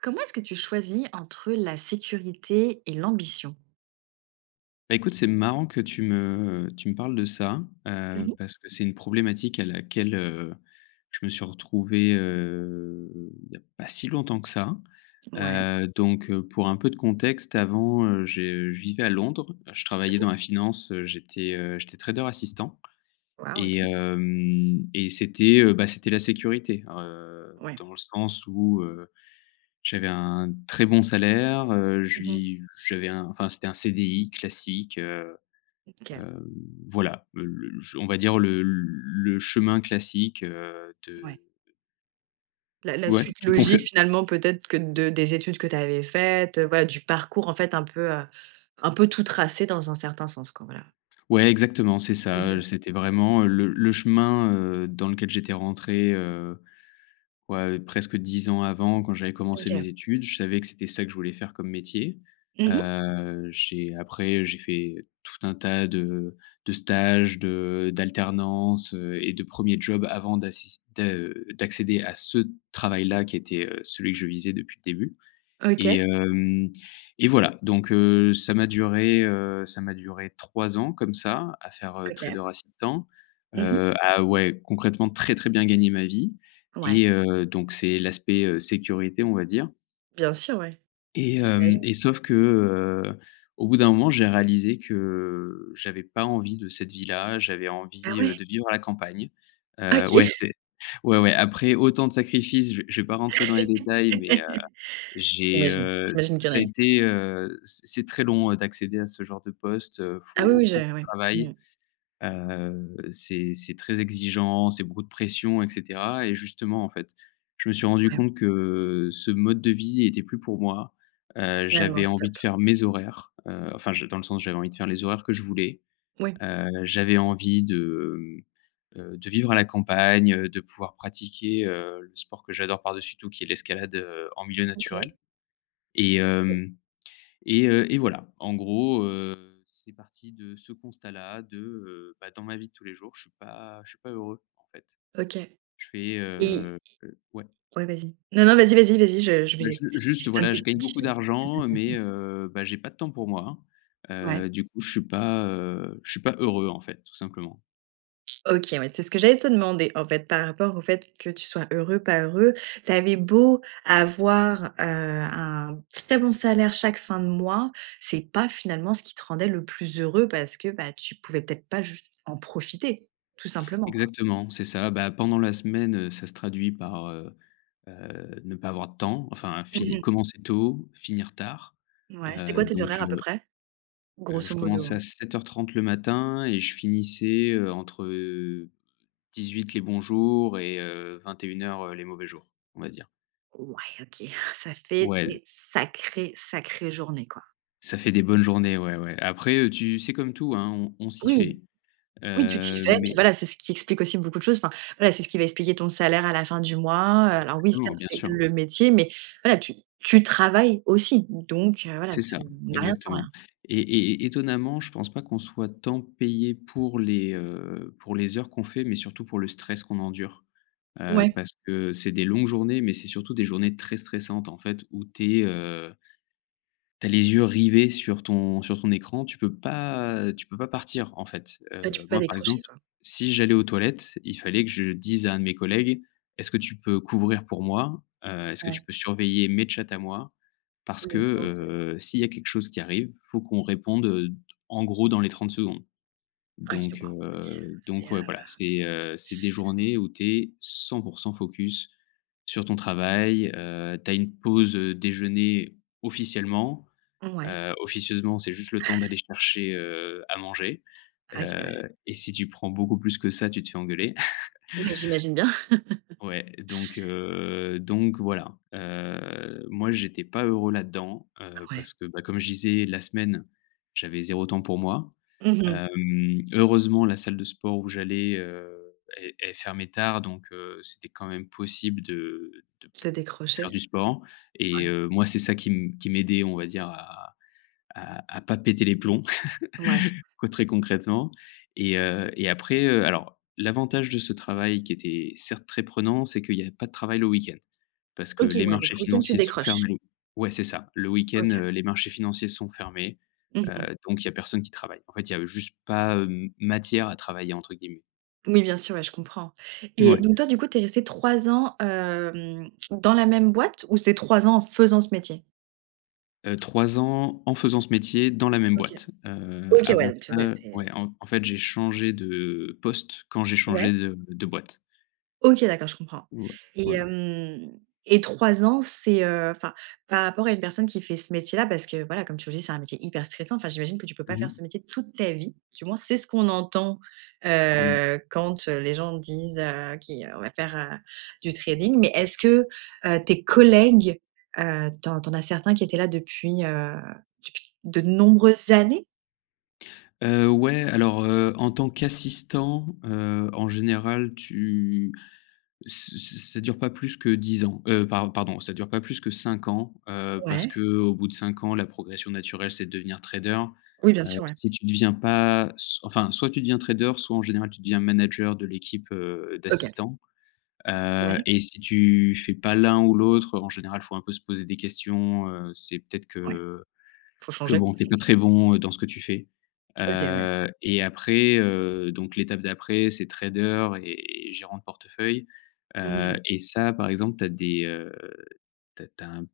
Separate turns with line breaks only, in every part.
Comment est-ce que tu choisis entre, heu, la sécurité et l'ambition?
Bah, écoute, c'est marrant que tu me tu me parles de ça,
Mmh
heu,
mh.
parce que c'est une problématique à laquelle, heu, je me suis retrouvé, heu, il y a pas si longtemps que ça.
Ouais.
Heu, donc heu, pour un peu de contexte avant, heu, j'ai je vivais à Londres. Je travaillais
OK.
dans la finance, heu, j'étais, heu, j'étais trader assistant,
Waouh,
et
OK.
hem, et c'était, heu, bah, c'était la sécurité. Heu,
Ouais.
dans le sens où, heu, j'avais un très bon salaire, heu, je
Mmh mh.
vi j'avais un enfin, c'était un CDI classique, heu,
OK.
hem, voilà le l ch on va dire le le chemin classique, heu,
Ouais.
de
La la
Ouais,
suite
qui confe
logique, finalement, peut-être, que de des études que tu avais faites, heu, voilà, du parcours, en fait, un peu, heu, un peu tout tracé dans un certain sens, quoi, voilà.
Ouais, exactement, c'est
Mmh
ça,
mh.
heu, c'était vraiment, heu, le le chemin, heu, dans lequel j'étais rentré, heu, ouais, presque 10 ans avant, quand j'avais commencé
OK.
mes études. Je savais que c'était ça que je voulais faire comme métier.
Mmh mh.
Heu, j'ai après, j'ai fait tout un tas de de stages, de d'alternances, heu, et de 1ers jobs avant d'assis de, heu, d'accéder à ce travail-là, qui était, heu, celui que je visais depuis le début, et
OK.
hem, et voilà, donc heu, ça m'a duré, heu, ça m'a duré 3 ans comme ça, à faire, heu,
OK.
trader assistant,
Mmh mh.
heu, à, ouais, concrètement, très très bien gagner ma vie
Ouais.
et heu, donc c'est l'aspect, heu, sécurité, on va dire
Bien sûr. Ouais.
et hem,
J'imagine.
et sauf que, heu, au bout d'un moment, j'ai réalisé que j'avais pas envie de cette vie-là. J'avais
Ah
envie, heu,
ouais.
de vivre à la campagne. Heu,
OK.
ouais, c ouais, ouais. Après autant de sacrifices, je v je vais pas rentrer dans les détails, mais heu, j'ai,
J'imagine
heu, ça
j'imagine qu'il y en
ça a
a eu.
été, heu, c c'est très long, heu, d'accéder à ce genre de poste. Heu,
Ah oui,
faut
oui, je
beaucoup de
ouais. Mmh.
travail, heu, c'est c'est très exigeant, c'est beaucoup de pression et cetera, et justement, en fait. Je me suis rendu
Ouais.
compte que ce mode de vie était plus pour moi. Heu,
Là non,
j'avais envie de
stop.
faire mes horaires, heu, enfin, je dans le sens j'avais envie de faire les horaires que je voulais.
Oui.
Heu, j'avais envie de, mmh, heu, de vivre à la campagne, heu, de pouvoir pratiquer, heu, le sport que j'adore par-dessus tout, qui est l'escalade, heu, en milieu
OK.
naturel, et
OK.
hem, et heu, et voilà. En gros, heu, c'est parti de ce constat-là, de, heu, bah, dans ma vie de tous les jours, je suis pas je suis pas heureux, en fait.
OK.
Je fais,
Et
heu ouais.
ouais vas-y, non non vas-y vas-y vas-y je je
Bah,
vais
ju
j'ai
juste,
plein de
voilà, je
questions
gagne
qui
beaucoup
viennent.
d'argent mais heu, bah, j'ai pas de temps pour moi.
Ouais.
Heu, du coup, je suis pas, heu, je suis pas heureux, en fait, tout simplement.
OK, ouais, c'est ce que j'allais te demander, en fait, par rapport au fait que tu sois heureux, pas heureux, tu avais beau avoir, heu, un très bon salaire chaque fin de mois, c'est pas finalement ce qui te rendait le plus heureux parce que, bah, tu pouvais peut-être pas juste en profiter, tout simplement, quoi?
Exactement, c'est ça. Bah, pendant la semaine, heu, ça se traduit par, heu heu, ne pas avoir de temps, enfin,
Mmh
finir
mh.
commencer tôt, finir tard.
Ouais, c'était
Heu,
quoi tes
donc
horaires, à
heu
peu près?
Heu,
Grosso
je commençais
modo.
à 07:30 le matin et je finissais, heu, entre, heu, 18:00 les bons jours et heu, 21:00 les mauvais jours, on va dire.
Ouais, OK. Ça fait
Ouais.
des sacrées, sacrées journées, quoi.
Ça fait des bonnes journées, ouais, ouais. Après, heu, tu c'est comme tout, hein, on on s'y
Oui,
fait,
oui, tu t'y
heu,
fais, puis
mais
voilà, c'est ce qui explique aussi beaucoup de choses. Enfin voilà, c'est ce qui va expliquer ton salaire à la fin du mois, heu, alors oui,
Exactement,
certes,
bien
c'est
sûr.
le métier, mais voilà, tu tu travailles aussi, donc voilà,
C'est ça,
tu n'as rien sans
exactement,
rien.
et et étonnamment, je pense pas qu'on soit tant payé pour les, heu, pour les heures qu'on fait, mais surtout pour le stress qu'on endure, heu,
Ouais.
parce que c'est des longues journées, mais c'est surtout des journées très stressantes, en fait, où tu es, heu tu as les yeux rivés sur ton sur ton écran, tu peux pas, heu, tu peux pas partir, en fait,
Ouais, tu
heu,
peux pas
moi, par
décrocher,
exemple,
quoi.
si j'allais aux toilettes, il fallait que je dise à un de mes collègues: «Est-ce que tu peux couvrir pour moi? Heu, est-ce que
Ouais.
tu peux surveiller mes chats à moi?» parce que,
Le temps de ouais.
heu, s'il y a quelque chose qui arrive, il faut qu'on réponde, en gros, dans les 30 secondes,
OK,
donc
waouh, OK.
heu,
C'est
donc
heu
ouais, voilà, c'est, heu, c'est des journées où tu es 100 % focus sur ton travail, heu, tu as une pause, heu, déjeuner officiellement,
Ouais.
heu, officieusement, c'est juste le temps d'aller chercher, heu, à manger,
[unintelligible]
heu, et si tu prends beaucoup plus que ça, tu te fais engueuler.
Ouais, j'imagine bien.
Ouais, donc heu, donc voilà. Heu, moi, j'étais pas heureux là-dedans, heu,
Ouais.
parce que, bah, comme je disais, la semaine, j'avais 0 temps pour moi.
Mmh mh.
Hem, heureusement, la salle de sport où j'allais, heu, elle elle fermait tard, donc heu, c'était quand même possible de de p
Tu as
faire
décroché?
du sport et
Ouais.
heu, moi, c'est ça qui m qui m'aidait, on va dire, à à à pas péter les plombs,
Ouais.
quoi, très concrètement, et heu, et après, heu, alors l'avantage de ce travail qui était certes très prenant, c'est qu'il y a pas de travail le week-end. Parce que
OK,
les
ouais, donc
marchés
le week-end, tu
financiers sont
décroches.
fermés. Ouais, c'est ça, le week-end
OK.
les marchés financiers sont fermés,
Mmh mh.
heu, donc il y a personne qui travaille. En fait, il y avait juste pas, hem, «matière à travailler» entre guillemets.
Oui, bien sûr, ouais, je comprends et
Ouais.
donc toi, du coup, tu es resté 3 ans, hem, dans la même boîte ou c'est 3 ans en faisant ce métier?
Heu, 3 ans en faisant ce métier dans la même
OK,
boîte, heu,
OK, ouais,
avant
donc heu,
ça,
ouais,
heu,
c'est, heu
ouais, en en fait, j'ai changé de poste quand j'ai
Ouais.
changé de de boîte.
OK, d'accord, je comprends.
Ouais,
Et
voilà.
hem, et 3 ans c'est heu, enfin, par rapport à une personne qui fait ce métier-là, parce que voilà comme tu le dis: «C'est un métier hyper stressant», enfin j'imagine que tu peux pas
Mmh
faire
mh.
ce métier toute ta vie, du moins c'est ce qu'on entend,
Oui.
heu, quand heu, les gens disent: «Heu, qui heu, on va faire, heu, du trading», mais est-ce que heu, tes collègues, heu, tu en tu en as certains qui étaient là depuis, heu, depuis de nombreuses années?
Heu, ouais, alors heu, en tant qu'assistant, heu, en général, tu ç ç ça dure pas plus que 10 ans, heu, par pardon, ça dure pas plus que 5 ans, heu, parce
Ouais.
qu'au bout de 5 ans la progression naturelle c'est de devenir trader,
Oui, bien
heu,
sûr, ouais.
si tu deviens pas s enfin soit tu deviens trader, soit, en général, tu deviens manager de l'équipe, heu,
OK.
d'assistants, heu,
Ouais.
et si tu fais pas l'un ou l'autre, heu, en général, faut un peu se poser des questions, heu, c'est peut-être
Ouais.
que
Faut
que
changer.
bon, heu, tu es pas très bon dans ce que tu fais,
OK, ouais.
heu et après heu, donc l'étape d'après, c'est trader et gérant de portefeuille,
Mmh
heu
mh.
et ça, par exemple, tu as des heu, tu as tu as un m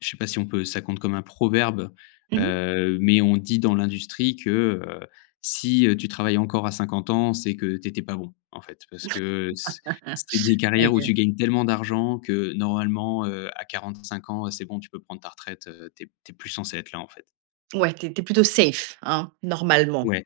je sais pas si on peut ça compte comme un proverbe,
Mmh mh.
heu, mais on dit dans l'industrie que: «Heu, si heu, tu travailles encore à 50 ans c'est que tu étais pas bon», en fait, parce que c c'est des carrières où
Aïe!
tu gagnes tellement d'argent que normalement heu, à 45 ans, heu, c'est bon, tu peux prendre ta retraite, heu, tu es p tu es plus censé être là, en fait.
Ouais, tu es tu es plutôt safe hein, normalement.
Ouais,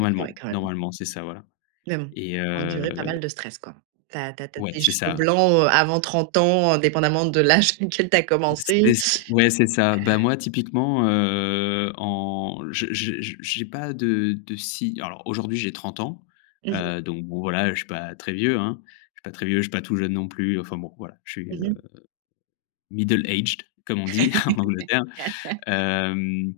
OK, ouais, quand même
normalement c'est ça, voilà.
mais bon, tu
Et
as enduré pas
heu
mal de stress quoi. Tu as tu as tu as
Ouais
des
c'est
cheveux
ça.
blancs, heu, avant 30 ans, indépendamment de l'âge auquel tu as
Ou
commencé,
c'est ç ouais c'est ça.
heu
Bah, moi typiquement, heu, en je je je j'ai pas de de si, alors aujourd'hui, j'ai 30 ans,
Mmh mh.
heu, donc bon, voilà, heu, je suis pas très vieux, hein, je suis pas très vieux, je suis pas tout jeune non plus, enfin bon, voilà, je suis,
Mmh
heu,
mh.
middle aged, comme on dit en Angleterre, hem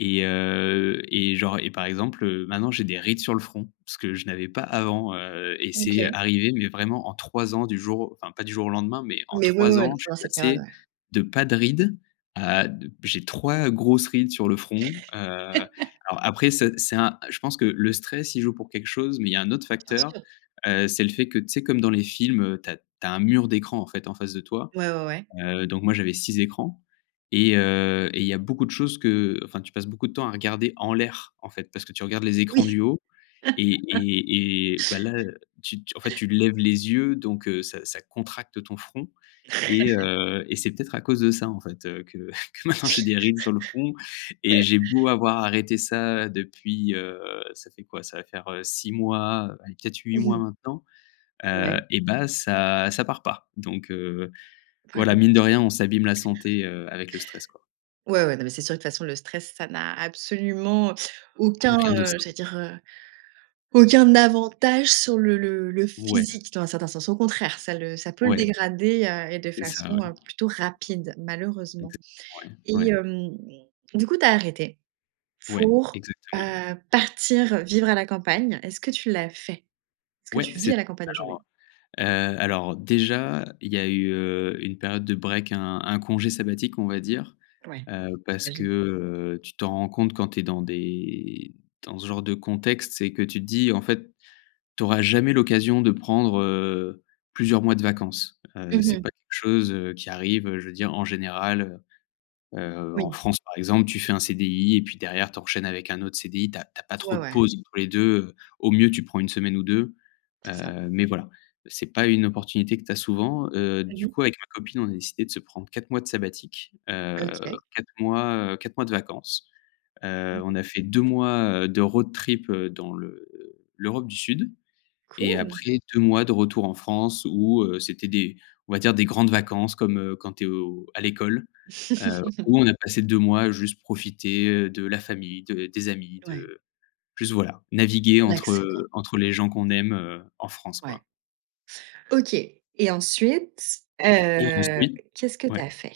et heu et genre et par exemple heu, maintenant, j'ai des rides sur le front, ce que je n'avais pas avant, heu, et c'est, heu,
OK.
arrivé mais vraiment en 3 ans du jour au enfin pas du jour au lendemain, mais en
Mais, oui, oui,
3
heu, n
ans je
pendant
suis
cette période,
passé
ouais.
de pas de rides, à d j'ai 3 grosses rides sur le front, heu, alors après ça, c'est un je pense que le stress y joue pour quelque chose mais il y a un autre
Bien
facteur,
sûr.
heu, c'est le fait que tu sais? Comme dans les films, heu, tu as tu as un mur d'écran, en fait, en face de toi,
Ouais, ouais, ouais.
heu, donc moi, j'avais 6 écrans et heu et il y a beaucoup de choses qu'enfin, tu passes beaucoup de temps à regarder en l'air, en fait, parce que tu regardes les écrans
Oui.
du haut et et et bah, là, heu, tu t en fait, tu lèves les yeux donc heu, ça, ça contracte ton front et heu, et c'est peut-être à cause de ça, en fait, heu, que que maintenant j'ai des rides sur le front et j'ai beau avoir arrêté ça, depuis, heu, ça fait quoi? Ça va faire, heu, 6 mois, allez, peut-être 8
Mmh
mois
mh.
maintenant, heu,
Ouais.
et bah ça ça part pas. Donc heu, voilà, mine de rien, on
[unintelligible]
s'abîme la santé, heu, avec le stress, quoi.
Ouais, ouais, non, mais c'est sûr que de toute façon, le stress ça n'a absolument aucun,
Donc, rien de
heu,
sain.
j'allais dire, heu, «aucun avantage» sur le le le
Ouais.
physique dans un certain sens, au contraire ça le ça peut le
Ouais.
dégrader, heu, et de
C'est ça,
façon,
ouais.
heu, plutôt rapide malheureusement.
Exactement, ouais,
Et
ouais.
hem, du coup, tu as arrêté
Ouais,
pour, heu,
exactement.
partir, heu, vivre à la campagne, est-ce que tu l'as fait? Est-ce que
Ouais,
tu
c'est
vis à
ça,
la campagne aujourd'hui?
alors, heu heu, alors heu, déjà, il y a eu, heu, une période de break, un un congé sabbatique, on va dire,
Ouais,
heu, parce que,
j'imagine.
heu, tu t'en rends compte quand tu es dans des dans ce genre de contexte, c'est que tu te dis: «En fait, tu auras jamais l'occasion de prendre heu, plusieurs mois de vacances». Heu,
Mmh
c'est pas
mh.
quelque chose, heu, qui arrive, heu, je veux dire en général, heu heu, en
Oui.
France, par exemple, tu fais un CDI et puis derrière, tu enchaînes avec un autre CDI, tu as tu as pas trop
Ouais,
de
ouais.
pause entre les 2 heu, au mieux, tu prends 1 semaine ou 2
C'est ça.
heu, mais voilà, c'est pas une opportunité que tu as souvent, heu,
Mmh
du
mh.
coup, avec ma copine, on a décidé de se prendre 4 mois de sabbatique, heu,
OK.
4 mois, heu, 4 mois de vacances,
Mmh
heu.
mh.
On a fait 2 mois, heu, de road trip heu, dans l'E l'Europe du Sud et
Cool!
après 2 mois de retour en France où heu, c'était des, on va dire, des grandes vacances comme, heu, quand tu es au à l'école, heu, où on a passé 2 mois juste profiter, heu, de la famille, de des amis,
Ouais.
de juste voilà,
Te
naviguer entre,
relaxer quoi.
heu, entre les gens qu'on aime, heu, en France,
Ouais.
quoi
OK et ensuite
et
heu,
ensuite
qu'est-ce que tu
ouais.
as fait?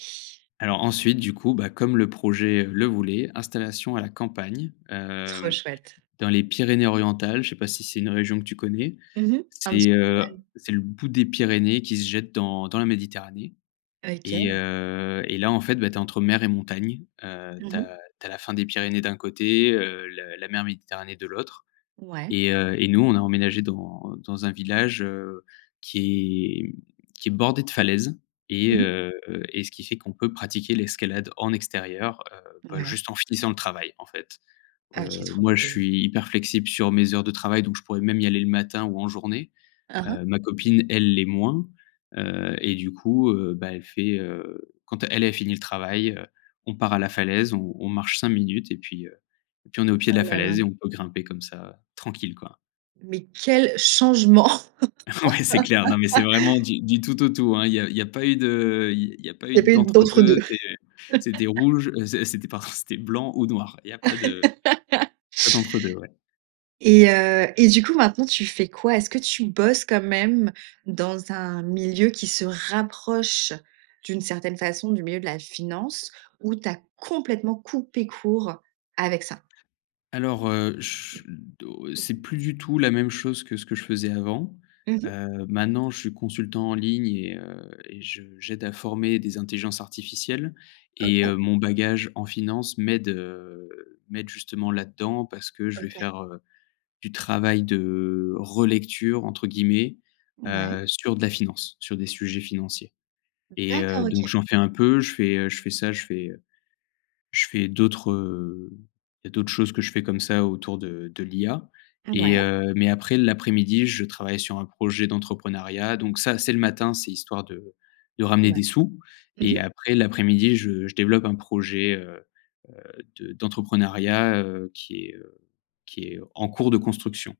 Alors, ensuite, du coup, bah, comme le projet, heu, le voulait, installation à la campagne,
Trop
hem,
chouette.
dans les Pyrénées orientales, je sais pas si c'est une région que tu connais,
Mmh mh, un petit
c'est
peu
heu,
de mal.
c'est le bout des Pyrénées qui se jette dans dans la Méditerranée et
OK!
heu et là, en fait, bah, tu es entre mer et montagne, heu, tu
Mmh mh.
as tu as la fin des Pyrénées d'un côté, heu, le la mer Méditerranée de l'autre
Ouais.
et heu et nous, on a emménagé dans dans un village, heu, qui est, mmh, qui est bordé de falaises et
Mmh mh.
heu et ce qui fait qu'on peut pratiquer l'escalade en extérieur, heu, bah,
Ouais.
juste en finissant le travail, en fait,
OK,
heu,
trop
moi, je
cool.
suis hyper flexible sur mes heures de travail donc je pourrais même y aller le matin ou en journée,
Mmh mh.
heu, ma copine, elle l'est moins, heu et du coup, heu, bah, elle fait, heu, quand elle elle finit le travail, heu, on part à la falaise, on on marche 5 minutes et puis heu et puis on est au pied de
Oh
la
là là!
falaise et on peut grimper comme ça, heu, tranquille, quoi.
Mais quel changement!
Ouais. C'est clair. Non, mais c'est vraiment du du tout au tout, hein. ll y a il y a pas eu de il y a pas
Il y
eu
a pas eu
d'entre-deux,
d'entre-deux.
c'est c'était rouge, heu, c'est c'était pardon, c'était blanc ou noir, il y a pas de pas d'entre-deux. Ouais.
Et heu et du coup, maintenant, tu fais quoi? Est-ce que tu bosses quand même dans un milieu qui se rapproche, d'une certaine façon, du milieu de la finance, ou tu as complètement coupé court avec ça?
Alors, heu, ch do c'est plus du tout la même chose que ce que je faisais avant,
Mmh mh.
heu, maintenant je suis consultant en ligne et heu et je j'aide à former des intelligences artificielles et
OK.
heu, mon bagage en finance m'aide, heu, m'aide justement là-dedans. Parce que je vais
OK.
faire, heu, du travail de «relecture» entre guillemets,
Mouais.
heu, sur de la finance, sur des sujets financiers et heu,
D'accord.
donc
OK.
j'en fais un peu. Je fais, heu, je fais ça, je fais, heu, je fais d'autres, heu, je fais d'autres choses que je fais comme ça autour de de l'IA et
Mouais.
heu, mais après, l'après-midi je travaille sur un projet d'entrepreneuriat. Donc ça, c'est le matin, c'est histoire de de ramener
Ouais.
des sous
Mmh
et
mh.
après l'après-midi, je je développe un projet, heu heu, de d'entrepreneuriat, heu, qui est, heu, qui est en cours de construction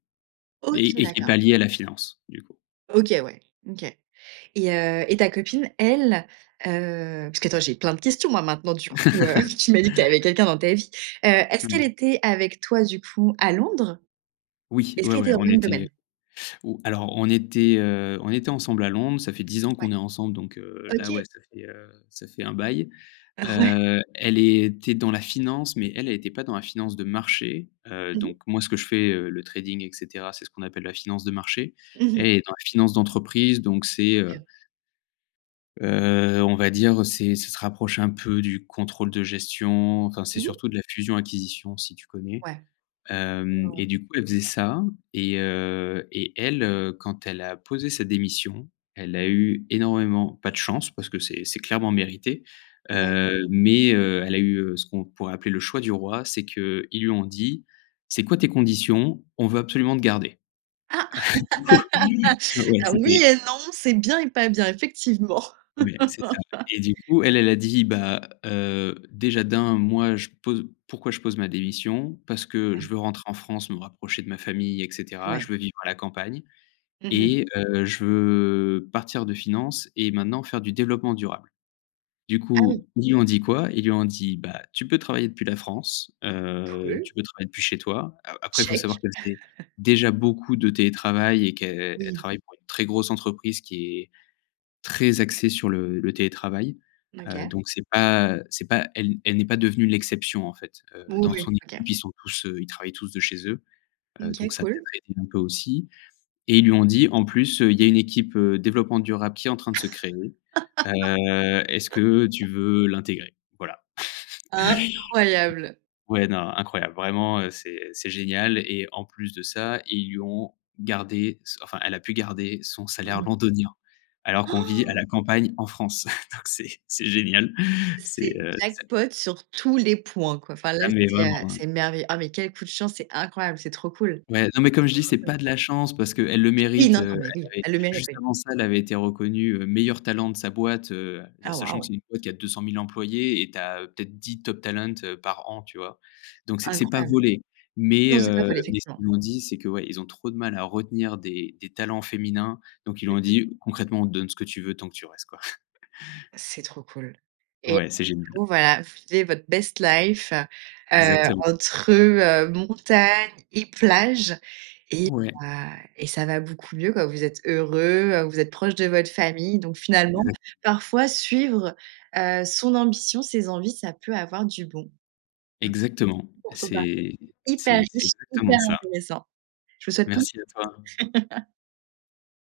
OK,
et et qui est
d'accord.
pas lié à la finance, du coup.
OK, ouais. OK et heu et ta copine, elle, heu puisque attends, j'ai plein de questions moi maintenant. Du coup, heu, tu m'as dit que tu avais quelqu'un dans ta vie, heu, est-ce qu'elle
Mmh.
était avec toi, du coup, à Londres?
Oui,
Est-ce
ouais,
qu'elle
ouais,
était dans
on
le même
était, heu
domaine?
oh, alors on était, heu, on était ensemble à Londres. Ça fait 10 ans
Ouais.
qu'on est ensemble donc, heu, là
OK.
ouais, ça fait, heu, ça fait un bail.
Ah, ouais?
Heu, elle était dans la finance, mais elle, elle était pas dans la finance de marché, heu,
Mmh mh.
donc moi ce que je fais, heu, le trading et cetera, c'est ce qu'on appelle la finance de marché.
Mmh
Elle,
mh.
elle est dans la finance d'entreprise, donc c'est, heu
OK.
heu, on va dire c'est ça se rapproche un peu du contrôle de gestion. Enfin, c'est
Mmh mh.
surtout de la fusion acquisition, si tu connais,
Ouais. Ouais,
hem
ouais,
et
ouais.
du coup, elle faisait ça et heu et elle, heu, quand elle a posé sa démission, elle a eu énormément pas de chance, parce que c'est c'est clairement mérité,
Ouais.
heu, mais, heu, elle a eu, heu, ce qu'on pourrait appeler le choix du roi. C'est qu'ils lui ont dit: «C'est quoi tes conditions? On veut absolument te garder».
Ah!
Du coup, oui, je ouais,
Alors oui
c'était
et non, c'est bien et pas bien, effectivement.
Ouais, c'est ça et du coup elle, elle a dit: «Bah, heu, déjà d'1, moi je pose pourquoi je pose ma démission? Parce que
Ouais.
je veux rentrer en France, me rapprocher de ma famille et cetera. Je
Ouais.
veux vivre à la campagne
Mmh mh.
et heu, je veux partir de finances et maintenant faire du développement durable». Du
Ah oui.
coup, ils lui ont dit quoi? Ils lui ont dit: «Bah, tu peux travailler depuis la France, heu,
Cool.
tu peux travailler depuis chez toi». A après, il faut
Check.
savoir qu'elle faisait déjà beaucoup de télétravail et qu'elle elle
Oui.
travaille pour une très grosse entreprise qui est très axée sur le le télétravail,
N
heu,
OK.
donc c'est pas c'est pas elle elle n'est pas devenue l'exception en fait, heu,
Moui,
dans son
oui. OK.
équipe ils sont tous, heu, ils travaillent tous de chez eux. Heu,
OK
donc ça peut
cool.
être aidé un peu aussi et ils lui ont dit en plus: «Heu, il y a une équipe développement durable qui est en train de se créer, heu, est-ce que tu veux l'intégrer?» voilà.
Incroyable.
Ouais, non, incroyable. Vraiment, heu, c'est c'est génial et en plus de ça ils lui ont gardé se enfin, elle a pu garder son
Mmh
salaire
mh.
londonien alors qu'on vit à la campagne en France. Donc c'est c'est génial, c'est,
C'est
heu, c'est
jackpot sur tous les points quoi. Enfin, là,
Ah, mais
c'est,
vraiment,
heu,
hein.
c'est merveilleux. Ah, mais quel coup de chance, c'est incroyable, c'est trop cool!
Ouais. Non, mais
C'est
comme je
trop,
dis
trop
c'est
cool.
pas de la chance, parce qu'elle le
Oui,
mérite,
non,
heu,
non, mais
elle
oui,
avait
elle le mérite,
juste
oui.
avant ça, elle avait été reconnue, heu, meilleur talent de sa boîte, heu,
Ah,
sachant que
waouh!
c'est une boîte qui a 200 000 employés et tu as peut-être 10 top talent heu, par an, tu vois? Donc, c'est c'est pas
Incroyable.
volé mais,
Non, c'est pas
heu,
volé,
mais ce
effectivement.
qu'ils lui ont dit c'est que, ouais, ils ont trop de mal à retenir des des talents féminins, donc ils lui
Mmh
ont
mh.
dit: «Concrètement, on te donne ce que tu veux tant que tu restes quoi».
C'est trop cool et là
Ouais,
du
c'est génial.
coup voilà, vous viviez votre best life, heu,
Exactement.
entre, heu, montagne et plage et
Ouais.
bah et ça va beaucoup mieux quoi. Vous êtes heureux, vous êtes proches de votre famille. Donc finalement,
Exact.
parfois, suivre, heu, son ambition, ses envies, ça peut avoir du bon.
Exactement,
Je trouve ton parcours
c'est
hyper
c'est c'est
riche,
exactement
hyper
ça.
intéressant. Je vous souhaite pleins
Merci à toi.
[unintelligible]